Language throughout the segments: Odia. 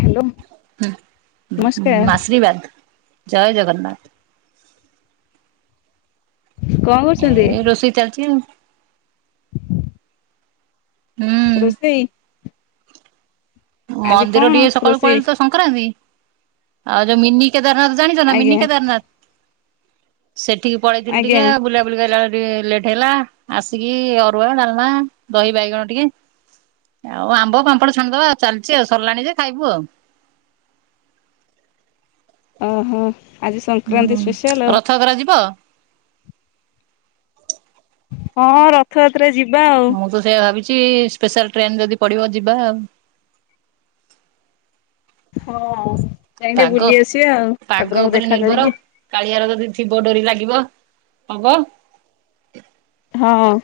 ହ୍ୟାଲୋ। ହୁଁ, ଗୁ-ଉଁ, ନମସ୍କାର ଆଶୀର୍ବାଦ ଜୟ ଜଗନ୍ନାଥ। କଣ କରୁଛନ୍ତି? ଏ ରୋଷେଇ ଚାଲିଛି ଆଉ। ହୁଁ। ରୋଷେଇ ଆଜି କଣ ମନ୍ଦିର ଟିକେ ସକାଳୁ ରୋଷେଇ ପଳେଇଲି ତ ସଂକ୍ରାନ୍ତି, ଆଉ ଯୋଉ ମିନି କେଦାରନାଥ ଜାଣିଚ ନା ଆଜ୍ଞା ମିନି କେଦାରନାଥ? ସେଠିକି ପଳେଇଥିଲୁ ଟିକେ ଆଜ୍ଞା ଆ, ବୁଲାବୁ ବୁଲିକି ଆଇଲାବେଳେ ଟିକେ ଲେଟ୍ ହେଲା, ଆସିକି ଅରୁଆ ଡାଲମା, ଦହି ବାଇଗଣ ଟିକେ ଆଉ ଆମ୍ବ ପାମ୍ପଡ ଛାଣିଦବା ଆଉ ଚାଲିଛି ଆଉ ସରିଲାଣି ଯେ ଖାଇବୁ ଆଉ। ଓ ହୋ ଆଜି ସଂକ୍ରାନ୍ତି ସ୍ପେଶିଆଲ ଆଉ। ରଥଯାତ୍ରାରେ ଯିବ? ହଁ ରଥଯାତ୍ରାରେ ଯିବା ଆଉ। ମୁଁ ତ ସେଇଆ ଭାବିଛି ସ୍ପେଶାଲ ଟ୍ରେନ୍ ଯଦି ପଡ଼ିବ ଯିବା ଆଉ। ହଁ ଯାଇଁ ଟିକେ ପାଗ ବୁଲି ଆସିବା ଆଉ ପାଗ ଠାକୁରଙ୍କୁ ଉପରେ ଦେଖା ନିର୍ଭର କରିକି। କାଳିଆର ଯଦି ଥିବ ଡୋରି ଲାଗିବ ହବ। ହଁ।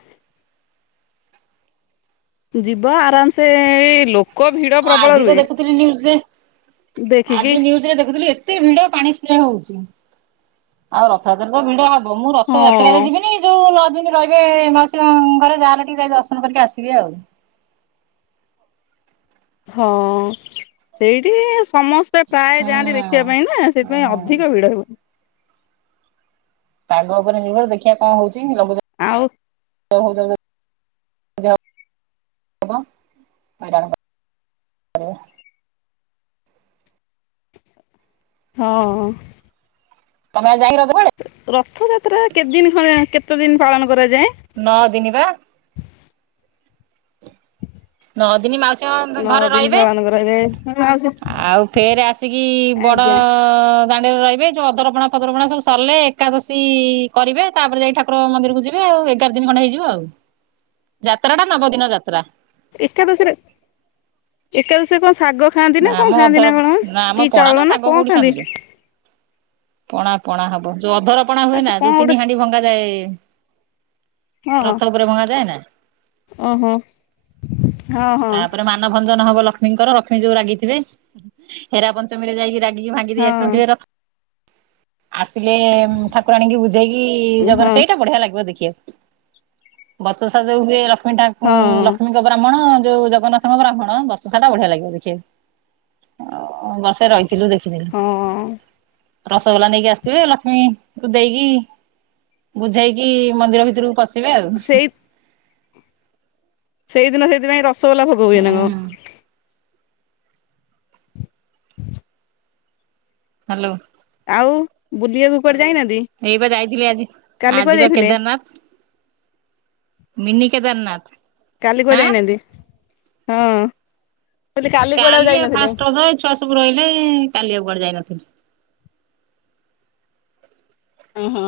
ଯିବା ଆରାମସେ ଏଇ ଲୋ ହଁ ଆଜି ତ ଦେଖୁଥିଲି ନ୍ୟୁଜ୍ ରେ ଦେଖିକି ଆଜି ନ୍ୟୁଜ୍ ରେ ଦେଖୁଥିଲି ଏତେ ଭିଡ ପାଣି ସ୍ପ୍ରେ ହଉଛି ଆଉ ରଥଯାତ୍ରା ତ ଭିଡ ହବ ମୁଁ ରଥଯାତ୍ରାରେ ହଁ ଯିବିନି ଯୋଉ ନଅ ଦିନ ରହିବେ ମାଉସୀ ମା ଙ୍କ ଘରେ ଯାହା ହେଲେ ଟିକେ ଯାଇ ଦର୍ଶନ କରିକି ଆସିବି ଆଉ। ହଁ ସେଇଠି ସମସ୍ତେ ପ୍ରାୟ ଯାଆନ୍ତି ଦେଖିବା ପାଇଁ ନା ସେ ପାଇଁ ଓହୋ ଅଧିକ ଭିଡ ହୁଏନି। ପାଗ ଉପରେ ନିର୍ଭର ଦେଖିବା କଣ ହଉଛି ଲଘୁଚା ଆଉ? [unintelligible] ଭଜା ଯୋଗୁଁ ଯା କଣ [unintelligible] ହଁ। ତମେ ଆଉ ଯାଇନ ଘରଆଡେ? ରଥଯାତ୍ରା କେତେ ଦିନ ଖଣ୍ଡେ କେତେ ଦିନ ପାଳନ କରାଯାଏ? ନଅ ଦିନି ବା। ନଅ ଦିନି ମାଉସୀ ମା ମନ୍ଦିର ନଅ ଘରେ ଦିନ ରହିବେ ପାଳନ କରାଯାଏ ମାଉସୀ ଆଉ ଫେରେ ଆସିକି ବଡ ଡ଼ ଆଜ୍ଞା ଦାଣ୍ଡରେ ରହିବେ ଯୋଉ ଅଧରପଣା ଫଧରପଣା ସବୁ ସରିଲେ ଏକାଦଶୀ କରିବେ ତାପରେ ଯାଇି ଠା ଠାକୁର ମନ୍ଦିରକୁ ଯିବେ ଆଉ ଏଗାର ଦିନ ଖଣ୍ଡେ ହେଇଯିବ ଆଉ ଯାତ୍ରା ଟା ନବ ଦିନ ଯାତ୍ରା। ଏକାଦଶୀରେ ଏକାଦଶୀରେ କଣ ସାଗ ଖାଆନ୍ତି ନା ନାଁ ଆମ କଣ ଖାଆନ୍ତି ଅଧର ନାଁ କଣ ନା ଆମ କି ପଣା ନା ଚାଉଳ ନାଁ ଶାଗ କଣ କୋଉଠି ଖାଆନ୍ତି? ଖାନ୍ଦିଲୁ ପଣା ପଣା ହବ ଯୋଉ ଅଧରପଣା ଆଉ ସେ ହୁଏନା କଣ ଯୋଉ ଗୋଟେ ତିନି ହାଣ୍ଡି ଭଙ୍ଗାଯାଏ। ହଁ ରଥ ଉପରେ ଭଙ୍ଗାଯାଏ ନା ଓହୋ ହଁ ହଁ ତାପରେ ମା ମନ ଭଞ୍ଜନ ହବ ଲକ୍ଷ୍ମୀଙ୍କର ଲକ୍ଷ୍ମୀ ଯୋଉ ରାଗିଥିବେ ହେରା ପଞ୍ଚମୀରେ ଯାଇକି ରା ଗିକି ଭାଙ୍ଗି ଦେଇ ହଁ ଆସିନଥିବେ ର ଆସିଲେ ଉଁ ଠାକୁରାଣୀଙ୍କି ବୁ ଝେଇକି ଜଗନ ହଁ ସେଇଟା ବଢିଆ ଲାଗିବ ଦେଖିବାକୁ ବଚସା ଯୋଉ ହୁଏ ର ଲକ୍ଷ୍ମୀ ଠାକୁ ହଁ ଲକ୍ଷ୍ମୀଙ୍କ ବ୍ରାହ୍ମଣ ଯୋଉ ଜଗନ୍ନାଥଙ୍କ ବ୍ରାହ୍ମଣ ବର୍ଷସାରା ଟା ବଢିଆ ଲାଗିବ ଦେଖିବାକୁ। ହଁ ବର୍ଷେ ରହିଥିଲୁ ଦେଖିଥିଲୁ। ହଁ ରସଗୋଲା ନେଇକି ଆସିଥିବେ ଲକ୍ଷ୍ମୀଙ୍କୁ ଦେଇକି ବୁଝାଇକି ମନ୍ଦିର ଭିତରକୁ ପଶିବେ ଆଉ। ସେଇ ସେଇଦିନ ସେଇଥିପାଇଁ ରସଗୋଲା ଭୋଗ ହୁଏ ନାଁ ହୁଁ କଣ? ହାଲୋ। ଆଉ ବୁଲିବାକୁ କୁଆଡେ ଯାଇନାହାନ୍ତି? ଏଇ ବା ଯାଇଥିଲି ଆଜି କାଲି କୁଆଡେ ଆଜି ବା ଯାଇଥିଲେ Kedarnath. Mini Kedarnath. କାଲି କୁଆଡେ ଯାଇନାହାନ୍ତି ହଁ ମୁଁ କହିଲି କାଲି କୁଆଡେ ଆଉ ଯାଇନଥିଲେ? ଫାଷ୍ଟ ରଜ ଏଇ ଛୁଆ ସବୁ ରହିଲେ କାଲି ଆଉ କୁୁଆଡେ ଯାଇନଥିଲି। ଓ ହୋ।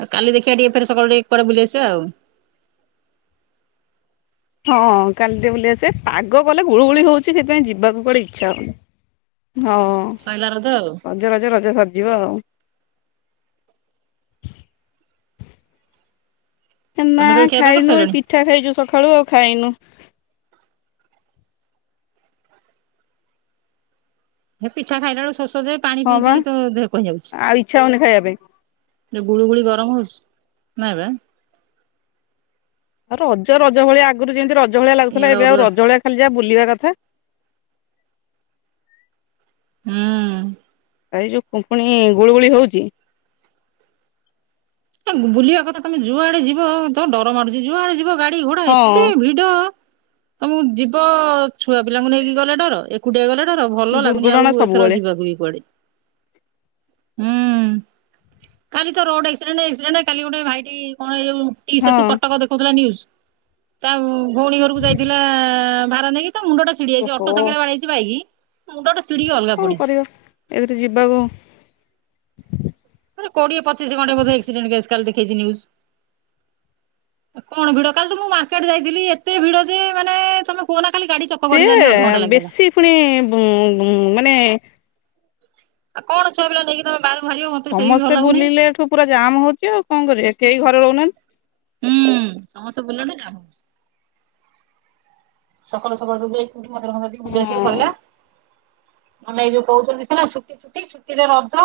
ଆଉ କାଲି ଦେଖିବା ଟିକେ ଫେରେ ସକାଳୁ ଟିକେ କୁଆଡେ ବୁଲି ଆସିବା ଆଉ। ହଁ କାଲି ଟିକେ ବୁଲି ଆସିବା ପାଗ କଲେ ଗୁଳୁଗୁଳି ହଉଚି ସେଥିପାଇଁ ଯିବାକୁ କୁଆଡ଼େ ଇଚ୍ଛା ହଉନି। ହଁ। ସଇଲା ରଜ ଆଉ। ରଜ ରଜ ରଜ ସରିଯିବ ଆଉ। ଏନା ତମେ ସବୁ ଖିଆପିଆ ଖାଇନୁ ଏଇ କରିସାରିଲଣି? ପିଠା ଖାଇଚୁ ସକାଳୁ ଆଉ ଖାଇନୁ। ହେପିଠା ଖାଇଲା ବେଳକୁ ଶୋଷଯେ ପାଣି ହଁ ପିଇ ବା ପିଇ ତୋଦେହ କଣ ହେଇଯାଉଚି। ଆଉ ଇଚ୍ଛା ହଉନି ଖାଇବା ପାଇଁ। ଯଉ ଗୁଳୁ ଗୁଳି ଗରମ୍ ହଉଚି ନାଇଁବା। ଆଉ ରଜ ରଜ ଭଳିଆ ଆଗରୁ ଯେମିତି ରଜ ଭଳିଆ ଲାଗୁଥିଲା ଇଆଡେ ଏବେ ଆଉ ଅରୁଆ ରଜ ଭଳିଆ ଖାଲି ଯାହା ବୁଲିବା କଥା। ହୁଁ ଏଯୋଉ କୁଙ୍କୁଣି ଗୁଳୁ ଗୁଳି ହଉଚି ଏବୁଲିବା କଥା ତମେ ଯୁଆଡ଼େ ଯିବ ତମ ଡର ମଡୁଚି ଯୁଆଡ଼େ ଯିବ ଗାଡି ଘୋଡା ଏତେ ହଁ ଭିଡ ଭିଡ ତମକୁ ଯିବ ଛୁଆ ପିଲାଙ୍କୁ ନେଇକି ଗଲେ ଡର ଏକୁ ଏକୁଟିଆ ଗଲେ ଡର ଭଲ ଲାଗୁନି ଆଉ ଦୁର୍ଘଟଣା ଏଥର ସବୁବେଳେ ଯିବାକୁବି କୁଆଡ଼େ। ହୁଁ କାଲିତ ରୋଡ଼ ଆକ୍ସି ଡେଣ୍ଟ ଆକ୍ସିଡେଣ୍ଟ କାଲି ଗୋଟେ ଭାଇଟି କଣ ଏଯୋଉ ଟିଷେତୁ ହଁ। କଟକ ଦେଖଉଥିଲା ନିୟୁଜ୍। ଭଉଣୀ ଘରକୁ ଯାଇଥିଲା ଭାର ନେଇକି ତାମୁଣ୍ଡ ଟା ଛିଡି ଯାଇଚି ଓହୋ ଅଟୋ ସାଙ୍ଗରେ ବାଡ଼େଇଚି ବାଇକ୍ ମୁଣ୍ଡଟା ଛିଡିକି ଅଲଗା ପଡ଼ିଚି। ଏବେତ ଯିବାକୁ ମାନେ କୋଡ଼ିଏ ପଚିଶି ଘଣ୍ଟେ ଆକ୍ସିଡେଣ୍ଟ କେସ୍ ଦେଖେଇଚି କାଲି ନିଉଜ୍। କଣ ଭିଡ଼ କାଲିତ ମୁଁ ମାର୍କେଟ ଯଇଥିଲି ଏତେ ଭିଡ଼ଯେ ମାନେ ତମେ କୁହନା ଖାଲି ଗାଡ଼ି ଚପେ ସିଏ ବେଶୀ ପୁଣି ଉ ବୁ ମାନେ ଆଉ କଣ ଛୁଆ ପିଲାଙ୍କୁ ନେଇକି ତମେ ବାହାରକୁ ବାହାରିବ ମତେ ସେବି ଭଲ ଲାଗୁନି। ମୁପୁରା ଜାମ ହଉଚି ଆଉ କଣ କରିବେ କେହି ଘରେ ରହୁ ନାହାନ୍ତି। ହୁଁ ସମସ୍ତେ ବୁଲନ୍ତି ଗୋଟେ କାମ ସକାଳୁ ସକାଳୁ ସବୁ ଯାଇ କୋଉଠି ମନ୍ଦିର ଫନ୍ଦିର ଟିକେ ବୁଲି ଆସିବ ହଁ ସଇଲା। [inaudible] ମାନେ ଏଇ ଯୋଉ କହୁଚନ୍ତି ସିନା ଛୁଟି ଛୁଟି ଛୁଟିରେ ରଜ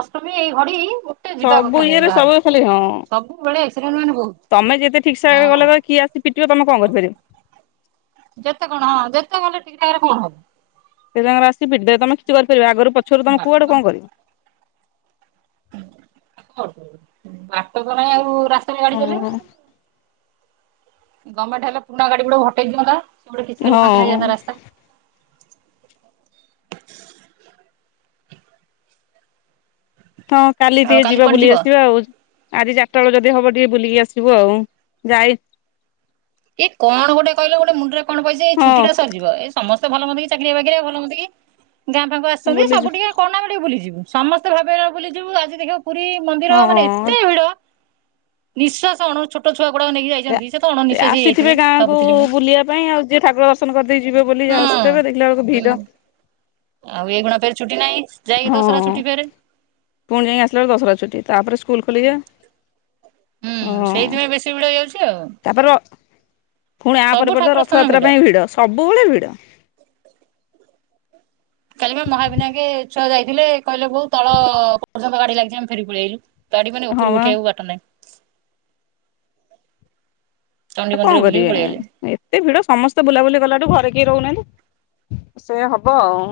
ଅଷ୍ଟମୀ ଏଇ ଘଡ଼ି ମୋଟେ ଯିବା ସବୁ କଥା ନୁହେଁ ଇଏରେ ବାହାରକୁ, ସବୁ ଖାଲି ହଁ ସବୁବେଳେ ଆକ୍ସିଡେଣ୍ଟ ମାନେ ବହୁତ୍ ତମେ ଯେତେ ଠିକସେ ଗଲେ କିଏ ଆସି ପିଟିବ ତମେ କଣ କରିପାରିବ? ଯେତେ କଣ ହଁ ଯେତେ ଗଲେ ଠିକ୍ ଠାକରେ କଣ ହବ। ସେତାଙ୍କର ଆସି ପିଟି ଦେବେ ତମେ କିଛି କରିପାରିବ ଆଗରୁ ପଛରୁ ତମ ବାଟ କୁଆଡ଼ୁ କଣ କରିବ। ହୁଁ ହୁଁ [unintelligible] ବାଟସାରା ଆଉ ରାସ୍ତାରେ ଗାଡ଼ି ହଁ। ଚାଲେଇବେ। ଗଣମେଣ୍ଟ ହେଲେ ପୁରୁଣା ଗାଡ଼ି ଗିଡ଼ିଅରା ହଟେଇ ଦିଅନ୍ତା ସିଏଗୋଟେ କିଛିହେଲେ ଫାଙ୍କା ହଁ ହେଇଯାନ୍ତା ରାସ୍ ହଁ କାଲି ଆଉ ଟିକେ ଯିବା କୁଆଡେ ଯିବ? ବୁଲି ଆସିବା ଆଉ। ଆଜି ଚାରିଟା ବେଳ ଯେଦି ହବ ଟିକେ ବୁଲିକି ଆସିବୁ ଆଉ ଯାଇ ଏଇ କଣ ଗୋଟେ କହିଲ ଗୋଟେ ମୁଣ୍ଡରେ କଣ ପଇଚି ହଁ ଛୁଟିଟା ସରି ଯିବା ଏଇ ସମସ୍ତେ ଭଲ ମନ୍ଦକି ଚାକିରିଆ ବାକିରିଆ ଭଲ ମନ୍ଦନ୍ତିକି ଗାଁ ପାଖକୁ ଆଚନ୍ତି ସବୁ ବୁଲିଛୁ ଟିକେ କଣନା ଆମେ ଟିକେ ବୁଲି ଯିବୁ। ସମସ୍ତେ ଭାବର ବୁଲିଯିବୁ ଆଜି ଦେଖିବ ପୁରୀ ମନ୍ଦିର ମାନେ ହଁ। ଏତେ ଭିଡ଼ ନିଶାସ ଅଣୁ ଛୋଟ ଛୁଆ ଗୁଡ଼ାକ ନେଇକି ଯାଇଚନ୍ତି ସେତ ଅଣନୀ ସେଥିପାଇଁ ଗାଁକୁ ବୁଲିବା ପାଇଁ ଆଉ ଯିଏ ଠାକୁର ଦର୍ଶନ କରିଦେଇ ଯିବ ବୋଲି ହଁ ଆସୁଥିବେ ଦେଖିଲା ବେଳକୁ ହୁଁ ଭିଡ଼ ଆଉ ଏଇଖିଣାତ ଏଠି ଛୁଟି ନାହିଁ ଯାଇକି ହଁ, ଦଶହରା ଛୁଟି ଫେରେ। ପୁଣି ଯାଇକି ଆସିଲା ବେଳକୁ ଦଶହରା ଛୁଟି, ତାପରେ ସ୍କୁଲ୍ ଖୋଲିଯାଏ। ହୁଁ ହଁ ସେଇଥିପାଇଁ ବେଶୀ ଭିଡ ହେଇଯାଉଛି ଆଉ। ତାପରେ ପୁଣି ସବୁ ଆପରେ ପରେତ ଠାକୁର ସ୍ଥାନ ରଥଯାତ୍ରା ଭିଡ। ପାଇଁ ଭିଡ଼, ସବୁବେଳେ ଭିଡ଼। କାଲିବା ମହାବିନାକେ ଛୁଆ ଯାଇଥିଲେ କହିଲେ ବଉ ତଳ ପର୍ଯ୍ୟନ୍ତ ଗାଡ଼ି ଲାଗିଚି ଆମେ ଫେରିକି ପଳେଇ ଆଇଲୁ। ଗାଡି ମାନେ ହଁ ଉପରକୁ ବା। ଉଠେଇବାକୁ ବାଟ ନାହିଁ। ଚଣ୍ଡି ଆଉ ମନ୍ଦିର କଣ ବୁଲିକି କରିବେ। ପଳେଇଆଇଲେ। ଏ ଏତେ ଭିଡ଼ ସମସ୍ତେ ବୁଲାବୁଲି କଲାଠୁ ଘରେ କେହିର ରହୁନାହାନ୍ତି। ସେଇଆ ହବ ଆଉ।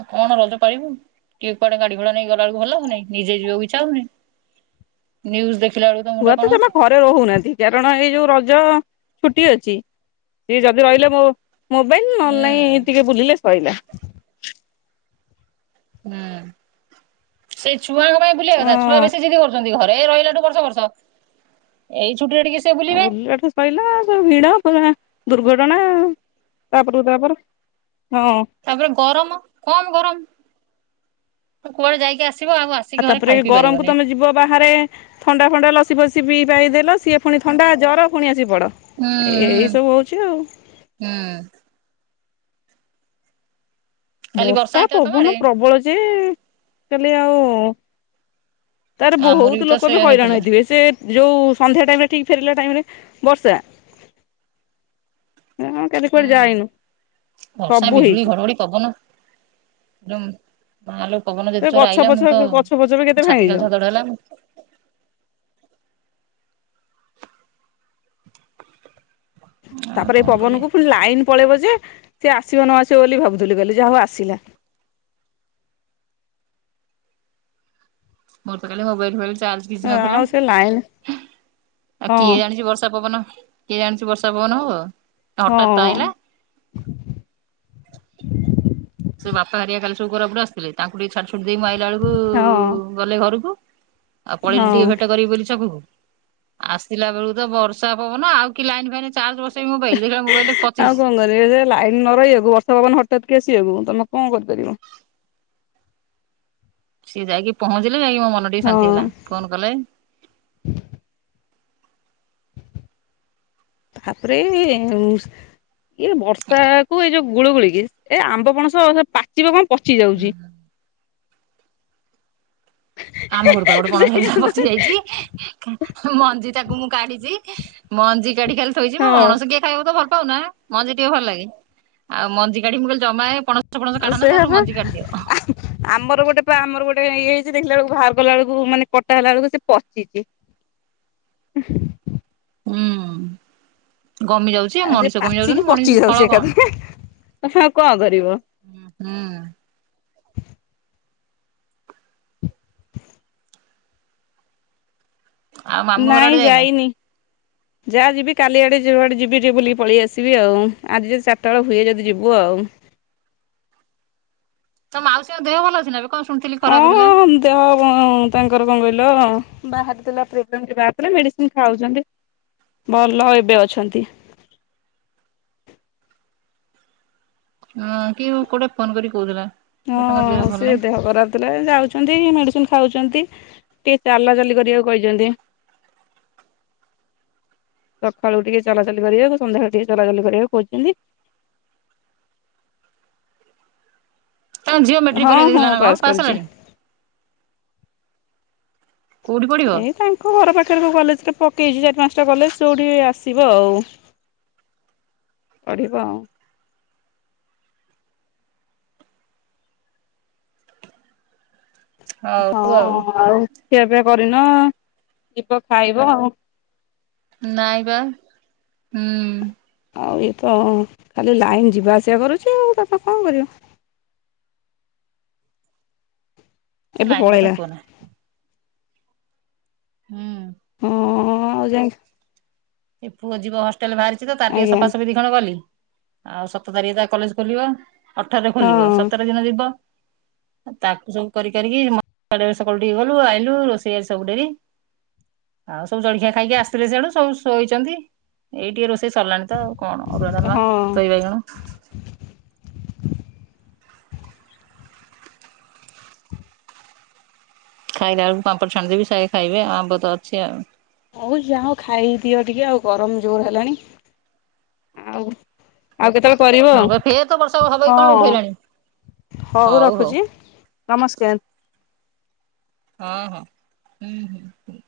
ଆଉ କଣ ରଜ ପାଳିବୁ। କିଏ କୁଆଡ଼େ ଗାଡ଼ିଘୋଡ଼ା ନେଇକି ଗଲା ବେଳକୁ ଭଲ ଲାଗୁନି। ନିଜେ ଯିବାକୁ ଇଚ୍ଛା ହେଉନି। ନ୍ୟୁଜ୍ ଦେଖିଲା ବେଳକୁ ତ ଛୁଆ ମୁଣ୍ଡ କଣ ଜମା ହଉଚି। ଘରେ ରହୁନାହାନ୍ତି, କାରଣ ଏଇ ଯୋଉ ରଜ ଛୁଟି ଅଛି ସିଏ ଯଦି ରହିଲେ ମୋ ମୋବାଇଲ ନ ହେଲେ ନାଇଁ ହୁଁ ଟିକେ ବୁଲିଲେ ସଇଲା। ହୁଁ। ସେ ଛୁଆଙ୍କ ପାଇଁ ବୁଲିବା ଅ କଥା। ଛୁଆ ବେଶୀ ଜିଦି କରୁଛନ୍ତି, ଘରେ ରହିଲାଠୁ ବର୍ଷ ବର୍ଷ। ଏଇ ଛୁଟି ରେ ଟିକେ ସେ ଆଉ ବୁଲିବେ ବୁଲିଲା ଠୁ ସଇଲା। ସବୁ ଭିଡ ପୁଣି ଦୁର୍ଘଟଣା ତାପରକୁ ତାପର। ହଁ। ତାପରେ ଗରମ, କମ ଗରମ୍। କୁଆଡେ ଯାଇକି ଆସିବ ଆଉ ଆସ ଆଉ ତାପରେ ବି ଗରମ କୁ ତମେ ଯିବ ବାହାରେ ଥଣ୍ଡା ଫଣ୍ଡା ଲସି ଫସିି ପିଇ ପାଇଦେଲ ସିଏ ପୁଣି ଥଣ୍ଡା ଜ୍ୱର ପୁଣି ଆସି ପଡ଼। ଉଁ ହୁଁ ହୁଁ। କାଲି ବର୍ଷା ହେଇଥିଲା ତମ ପବନ ଆଡେ? ପ୍ରବଳ ଯେ, କାଲି ଆଉ ତାପରେ ଆମର ବହୁତ ତ ଲୋକ ବି ସେଇଆ ହଇରାଣ ହେଇଥିଲା। ହେଇଥିବେ। ସେ ଯୋଉ ସନ୍ଧ୍ୟା ଟାଇମ ରେ ଠିକ୍ ଫେରିଲା ଟାଇମ ରେ ବର୍ଷା। କାଲି ହୁଁ କୁଆଡେ ଯାଇନୁ। ସବୁ ହେଇଚି। [unintelligible] ପବନ ମାଆ ଲୋ, ପବନ ଏ ଯେତେ ଜୋରେ ଗଛ ଆଇଲା, ପଛ ମୁଁ ତ ଗଛ ଫଛ ବି କେତେ ମୋ ଛାତି ଭାଙ୍ଗିଯିବ ଖାଲି ଧଡ଼ଧଡ଼ ହେଲା। ଆଉ ତାପରେ ଏଇ କଣ କରିବା ପବନକୁ ପୁଣି ଲାଇନ୍ ପଳେଇବ ଯେ ସେ ଆସିବ ନ ଆସିବ ବୋଲି ଭାବୁଥିଲି କାଲି ଯାହା ହଉ ଆସିଲା। ମୋର କାଲି ମୋବାଇଲ ଫୋବାଇଲ ଚାର୍ଜ କିଛି ନଥିଲା। ଆଉ ସେ ଲାଇନ ଆଉ ହଁ କିଏ ଜାଣିଚି ବର୍ଷା ପବନ କିଏ ଜାଣିଚି ବର୍ଷା ପବନ ହବ। ଆ ହଁ ହଠାତ୍ ତ ଆଇଲା। ସେ ବାପା ହାରିକା କାଲି ସବୁ କୋରାପୁଟ ଆସିଥିଲେ। ତାଙ୍କୁ ସବୁ ଛାଡ଼ିଛୁଡ଼ି ଦେଇ ମୁଁ ଆଇଲା ବେଳକୁ ହଁ ଗଲେ ଘରକୁ। ଆଉ ପଳେଇଲି ହଁ ଟିକେ ଭେଟ କରିବି ବୋଲି ଛକ କୁ। ଆସିଲା ବେଳକୁ ତ ବର୍ଷା ପବନ ଆଉ କି ଲାଇନ୍ ଫାଇନ୍ ଚାର୍ଜ ବସେଇବି ମୋବାଇଲ୍। ଦେଖିଲା ବେଳକୁ ମୋବାଇଲ ରେ ଆଉ ପଚିସି। କଣ ସେ ଯେ ଲାଇନ ନ ରହିବାକୁ ବର୍ଷା ପବନ ହଠାତ୍ କି ଆସିବାକୁ ତମେ କଣ କରିପାରିବ। ସିଏ ଯାଇକି ପହଞ୍ଚିଲେ ଯାଇକି ମୋ ମନ ଟିକେ ଶାନ୍ତି ହେଲା। ହଁ ଫୋନ୍ କଲେ। ତାପରେ ଇଏ ବର୍ଷା କୁ ଏଇ ଯୋଉ ଗୁଳ ଗୁଳିକି ଏ ଆମ୍ବ ପଣସ ପାଚିବ କଣ ପଚି ଯାଉଚି। ଆମ ଘରୁ ପା ଗୋଟେ ପଣସ ହେଇଥିଲା ପଚି ଯାଇଚି। ମଞ୍ଜି ଟାକୁ ମୁଁ କାଢିଚି ମଞ୍ଜି କାଢି ଖାଲି ଥୋଇଚି। ପଣସ ହଁ କିଏ ଖାଇବାକୁ ତ ଭଲ ପାଉନା। ମଞ୍ଜି ଟିକେ ଭଲ ଲାଗେ। ଆଉ ମଞ୍ଜି କାଢିକି ମୁଁ କହିଲି ଜମା ଏ ପଣସ ଫଣସ କାଢନା ତା ସେଇଆ ଦେହରୁ ବା ମଞ୍ଜି କାଢିଦିଅ। ଆମର ଗୋଟେ ପା ଆମର ଗୋଟେ ଇଏ ହେଇଚି, ଦେଖିଲା ବେଳକୁ ବାହାର ଗଲା ବେଳକୁ ମାନେ କଟା ହେଲା ବେଳକୁ ସେ ପଚିଚି। [inaudible] ହୁଁ, ଗମି ଯାଉଚି। ଆଉ ସେ ପାଚିକି ପଚି ଯାଉଚି ଏକାଥରେ। ଆଉ ସେଇୟା କୁ କଣ କରିବ। ହୁଁ ହୁଁ। ଆଉ ମାମୁଁ ଘର ନାଇଁ ଆଡେ ଯାଇନା ଯାଇନି। ଯାହା ଯିବି କାଲିଆଡ଼େ ଯୁଆଡ଼େ ଯିବି ଟିକେ ବୁଲିକି ପଳେଇ ଆସିବି ଆଉ। ଆଜି ଯଦି ଚାରିଟା ବେଳେ ହୁଏ ଯଦି ଯିବୁ ଆଉ। ତ ମାଉସୀଙ୍କ ଦେହ ଭଲ ଅଛି ନା ଏବେ? କଣ ଶୁଣିଥିଲି ଖରାପ ଥିଲା। ହଁ ଦେହ ତାଙ୍କର କଣ କହିଲ ବାହାରିଥିଲା ପ୍ରିଭେନ୍ତି ବାହାରିଥିଲା ମେଡିସିନ ଖାଉଚନ୍ତି ଭଲ ଏବେ ଅଛନ୍ତି। ହ କିଏ ମ କୋଟେ ଫୋନ କରି କହୁଥିଲା। ତାଙ୍କ ଦେହ ହଁ ଭଲ ସେ ନାହିଁ ଦେହ ଖରାପ ଥିଲା ଯାଉଚନ୍ତି ମେଡିସିନ ଖାଉଚନ୍ତି। ଟିକେ ଚାଲା ଚାଲି କରିବାକୁ କହିଚନ୍ତି। ସକାଳୁ ଉଠିକି ଚଲାଚଲି କରିବାକୁ ସନ୍ଧ୍ୟାବେଳେ ଟିକେ ଚଲାଚଲି କରିବାକୁ କହିଛନ୍ତି। ତାଙ୍କ ଝିଅ ମେଟ୍ରିକ ହଁ ପରୀକ୍ଷା ହଁ ଦେଇଥିଲା ନା କଣ, ପାସ୍ କରିଛି। ହେଲାଣି? କୋଉଠି ପଢିବ? ଏଇ ତାଙ୍କ ଘର ପାଖରେ କୋଉ କଲେଜ ଟା ପକେଇଚି ଚାରି ପାଞ୍ଚଟା କଲେଜ ଯୋଉଠି ଆସିବ ଆଉ। ପଢ଼ିବ ଆଉ। ହଁ ଆଉ ଖିଆ ପିଆ କରିନ। ଯିବ ଖାଇବ ଆଉ। ନାଇଁ ବା ହୁଁ। ଆଉ ଇଏ ତ ଖାଲି ଲାଇନ୍ ଯିବା ଆସିବା କରୁଚି ଆଉ ତାପରେ କଣ କରିବ? ସେ ଏବେ ଲାଇନ କଥା ପଳେଇଲା। କୁହନା। ହୁଁ। ହଁ ଆଉ ଯାଇ ଏ ପୁଅ ଯିବ ହଷ୍ଟେଲ ବାହାରିଚି ତ ତାର ଟିକେ ଆଜ୍ଞା ସଫାସଫି ରି କଣ କଲି ଆଉ ସତ ତାରିଖ ରେ ତା କଲେଜ ଖୋଲିବ ଅଠର ରେ ଖୋଲିବ। ହଁ ସତର ଦିନ ଯିବ। ତାକୁ ସବୁ କରିିକାରିକି ମ ସକାଳୁ ଟିକେ ଗଲୁ ଆଇଲୁ ରୋଷେଇ ବାସ ସବୁ ଡେରି। ଆଉ ସବୁ ଜଳିଖିଆ ଖାଇକି ଆସିଥିଲେ ସିଆଡୁ। ସବୁ ଶୋ ଶୋଇଚନ୍ତି। ଏଇ ଟିକେ ରୋଷେଇ ସରିଲାଣି ତ ଆଉ କଣ, ଅରୁଆ ଡାଲମା ହଁ। ଦହି ବାଇଗଣ ଖାଇଲା ବଳକୁ ପାମ୍ପ ଛାଣିଦେବି ସେ ଆଗେ ଖାଇବେ। ଆଉ ଆମ୍ବ ତ ଅଛି ଆଉ। ହଉ ଯାଅ ଖାଇଦିଅ ଟିକେ ଆଉ ଗରମ ଜୋର ହେଲାଣି। ଆଉ ଆଉ କେତେବେଳେ କରିବ। ହଁ ବା ଫେର ତ ବର୍ଷା ହବ କି କଣ ହଁ। ଉଠେଇଲାଣି ହଉ ରଖୁଚି ନମସ୍କାର। ହଁ ହଁ ହୁଁ ହୁଁ।